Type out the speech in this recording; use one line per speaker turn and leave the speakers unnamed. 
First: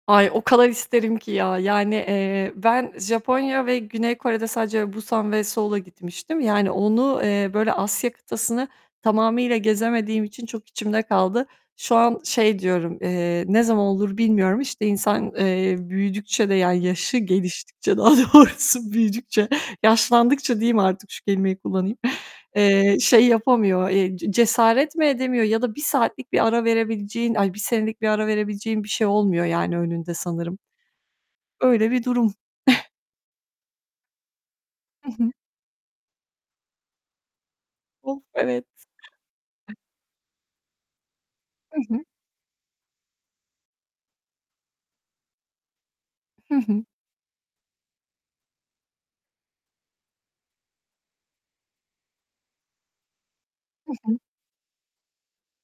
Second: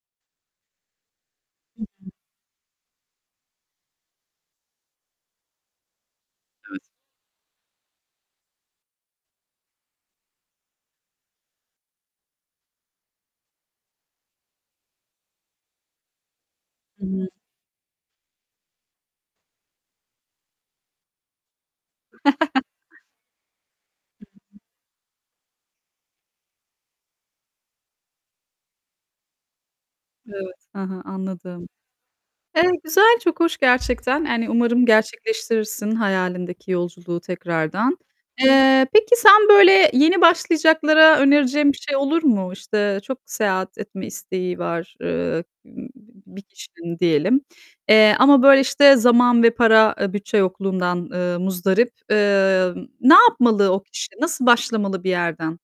Ay, o kadar isterim ki ya
Hı
yani,
hı.
eee, ben Japonya ve Güney Kore'de sadece Busan ve Seul'a gitmiştim, yani
Evet.
onu, eee, böyle Asya kıtasını tamamıyla gezemediğim için çok içimde kaldı. Şu an şey diyorum. Eee, ne zaman olur bilmiyorum. İşte insan, eee, büyüdükçe de yani
Hı
yaşı
hı.
geliştikçe, daha doğrusu büyüdükçe, yaşlandıkça diyeyim artık şu kelimeyi kullanayım, eee, şey yapamıyor, eee, ce
[unintelligible]
cesaret mi edemiyor ya da 1 saatlik bir ara verebileceğin, ay, 1 senelik bir ara verebileceğin bir şey olmuyor yani önünde sanırım.
Evet, hı hı, anladım.
Öyle bir durum.
Eee, güzel, çok hoş gerçekten. Yani umarım
Hı hı.
gerçekleştirirsin hayalindeki yolculuğu tekrardan.
Of, evet.
Eee, peki sen böyle yeni başlayacaklara önereceğin bir
Hı
şey
hı.
olur mu? İşte çok seyahat etme isteği var, eee, b bir
Hı hı.
kişinin diyelim, eee, ama böyle işte zaman ve para, eee, bütçe yokluğundan, eee, muzdarip. Eee, ne yapmalı o
Hı
kişi?
hı.
Nasıl başlamalı bir yerden?